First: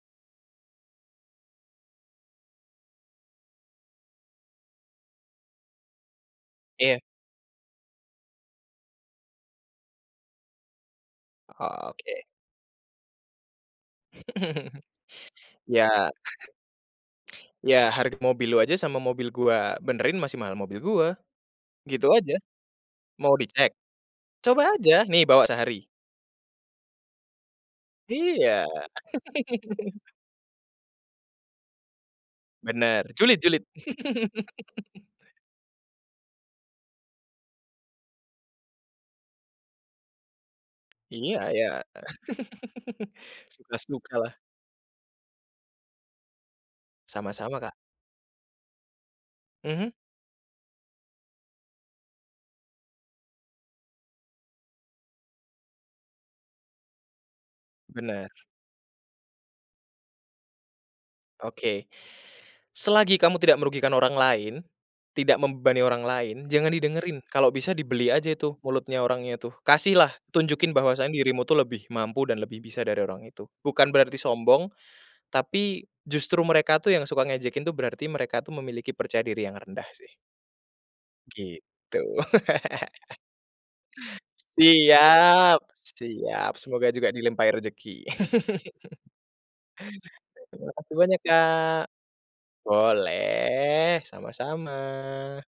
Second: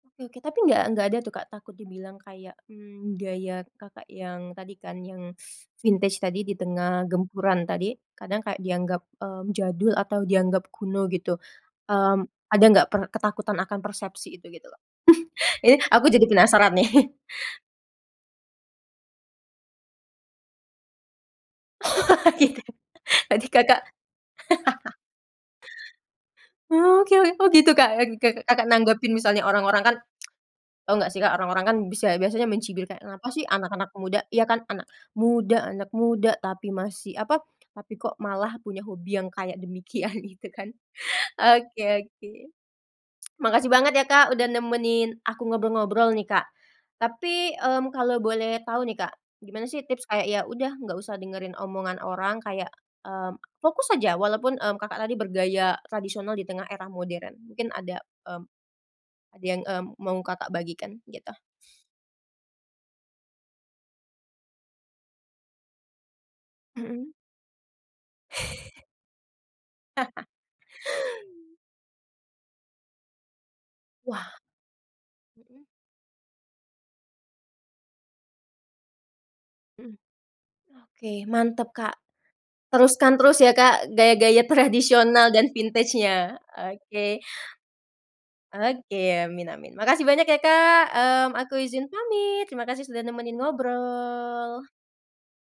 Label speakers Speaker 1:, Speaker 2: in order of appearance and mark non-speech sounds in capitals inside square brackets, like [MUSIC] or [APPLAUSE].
Speaker 1: Oke. Tapi nggak nggak ada tuh, Kak, takut dibilang kayak, mmm, gaya Kakak yang tadi kan yang [SUCKS TEETH] vintage tadi
Speaker 2: Iya.
Speaker 1: ditengah gempuran tadi, kadang kayak dianggap, mmm, jadul atau dianggap kuno gitu?
Speaker 2: Oke.
Speaker 1: Mmm, ada nggak per ketakutan akan persepsi itu gitu loh?
Speaker 2: [CHUCKLES]
Speaker 1: [UNINTELLIGIBLE] Ini aku
Speaker 2: Ya.
Speaker 1: jadi penasaran nih. [CHUCKLES]
Speaker 2: "Iya, harga mobil lu aja sama mobil gue benerin masih mahal mobil gue." Gitu
Speaker 1: Wah,
Speaker 2: aja.
Speaker 1: gitu.
Speaker 2: "Mau
Speaker 1: Tadi
Speaker 2: dicek?
Speaker 1: Kakak
Speaker 2: Coba aja
Speaker 1: [LAUGHS]
Speaker 2: nih bawa sehari."
Speaker 1: Oke. Oh, gitu, Kak, Kaka
Speaker 2: Iya.
Speaker 1: Kakak nanggepin misalnya orang-orang kan,
Speaker 2: [CHUCKLES]
Speaker 1: [SMACKS LIPS] tau nggak sih orang-orang kan bisa biasanya mencibir kayak,
Speaker 2: Bener,
Speaker 1: "Kenapa
Speaker 2: julid
Speaker 1: sih
Speaker 2: julid.
Speaker 1: anak-anak muda, ya kan anak
Speaker 2: [CHUCKLES]
Speaker 1: muda anak muda tapi masih apa, tapi kok malah punya hobi yang kayak demikian," gitu kan.
Speaker 2: Iya, ya.
Speaker 1: Oke oke.
Speaker 2: [CHUCKLES]
Speaker 1: Makasih banget ya, Kak,
Speaker 2: Suka-sukalah.
Speaker 1: udah nemenin aku ngobrol-ngobrol nih, Kak. Tapi,
Speaker 2: Sama-sama, Kak.
Speaker 1: mmm, kalo boleh tau nih, Kak, gimana sih
Speaker 2: Mhm.
Speaker 1: tips kayak ya udah nggak usah dengerin omongan orang kayak, mmm, fokus aja walaupun, mmm, Kakak tadi bergaya tradisional di tengah era modern. Mungkin ada,
Speaker 2: Bener.
Speaker 1: mmm, ada yang, mmm, mau Kakak bagikan gitu?
Speaker 2: Oke, selagi kamu tidak merugikan orang lain, tidak membebani orang lain jangan
Speaker 1: Mhm.
Speaker 2: didengerin, kalau bisa dibeli aja itu
Speaker 1: [CHUCKLES]
Speaker 2: mulutnya orangnya tuh, kasihlah
Speaker 1: [CHUCKLES]
Speaker 2: tunjukin bahwasanya dirimu tuh lebih mampu dan lebih bisa dari orang itu. Bukan berarti
Speaker 1: Wah.
Speaker 2: sombong
Speaker 1: Mmm.
Speaker 2: tapi justru mereka tuh yang suka ngejekin tuh berarti mereka tuh memiliki percaya diri yang rendah
Speaker 1: Mmm.
Speaker 2: sih.
Speaker 1: Oke mantap, Kak,
Speaker 2: Gitu.
Speaker 1: teruskan
Speaker 2: [CHUCKLES]
Speaker 1: terus ya, Kak, gaya-gaya tradisional dan
Speaker 2: Siap
Speaker 1: vintage-nya,
Speaker 2: siap semoga juga
Speaker 1: oke.
Speaker 2: dilimpahi rezeki.
Speaker 1: Oke,
Speaker 2: [CHUCKLES]
Speaker 1: amin amin. Makasih banyak ya,
Speaker 2: Terima
Speaker 1: Kak,
Speaker 2: kasih banyak,
Speaker 1: mmm, aku
Speaker 2: Kak.
Speaker 1: izin pamit. Terima kasih sudah nemenin
Speaker 2: Boleh
Speaker 1: ngobrol.
Speaker 2: sama-sama.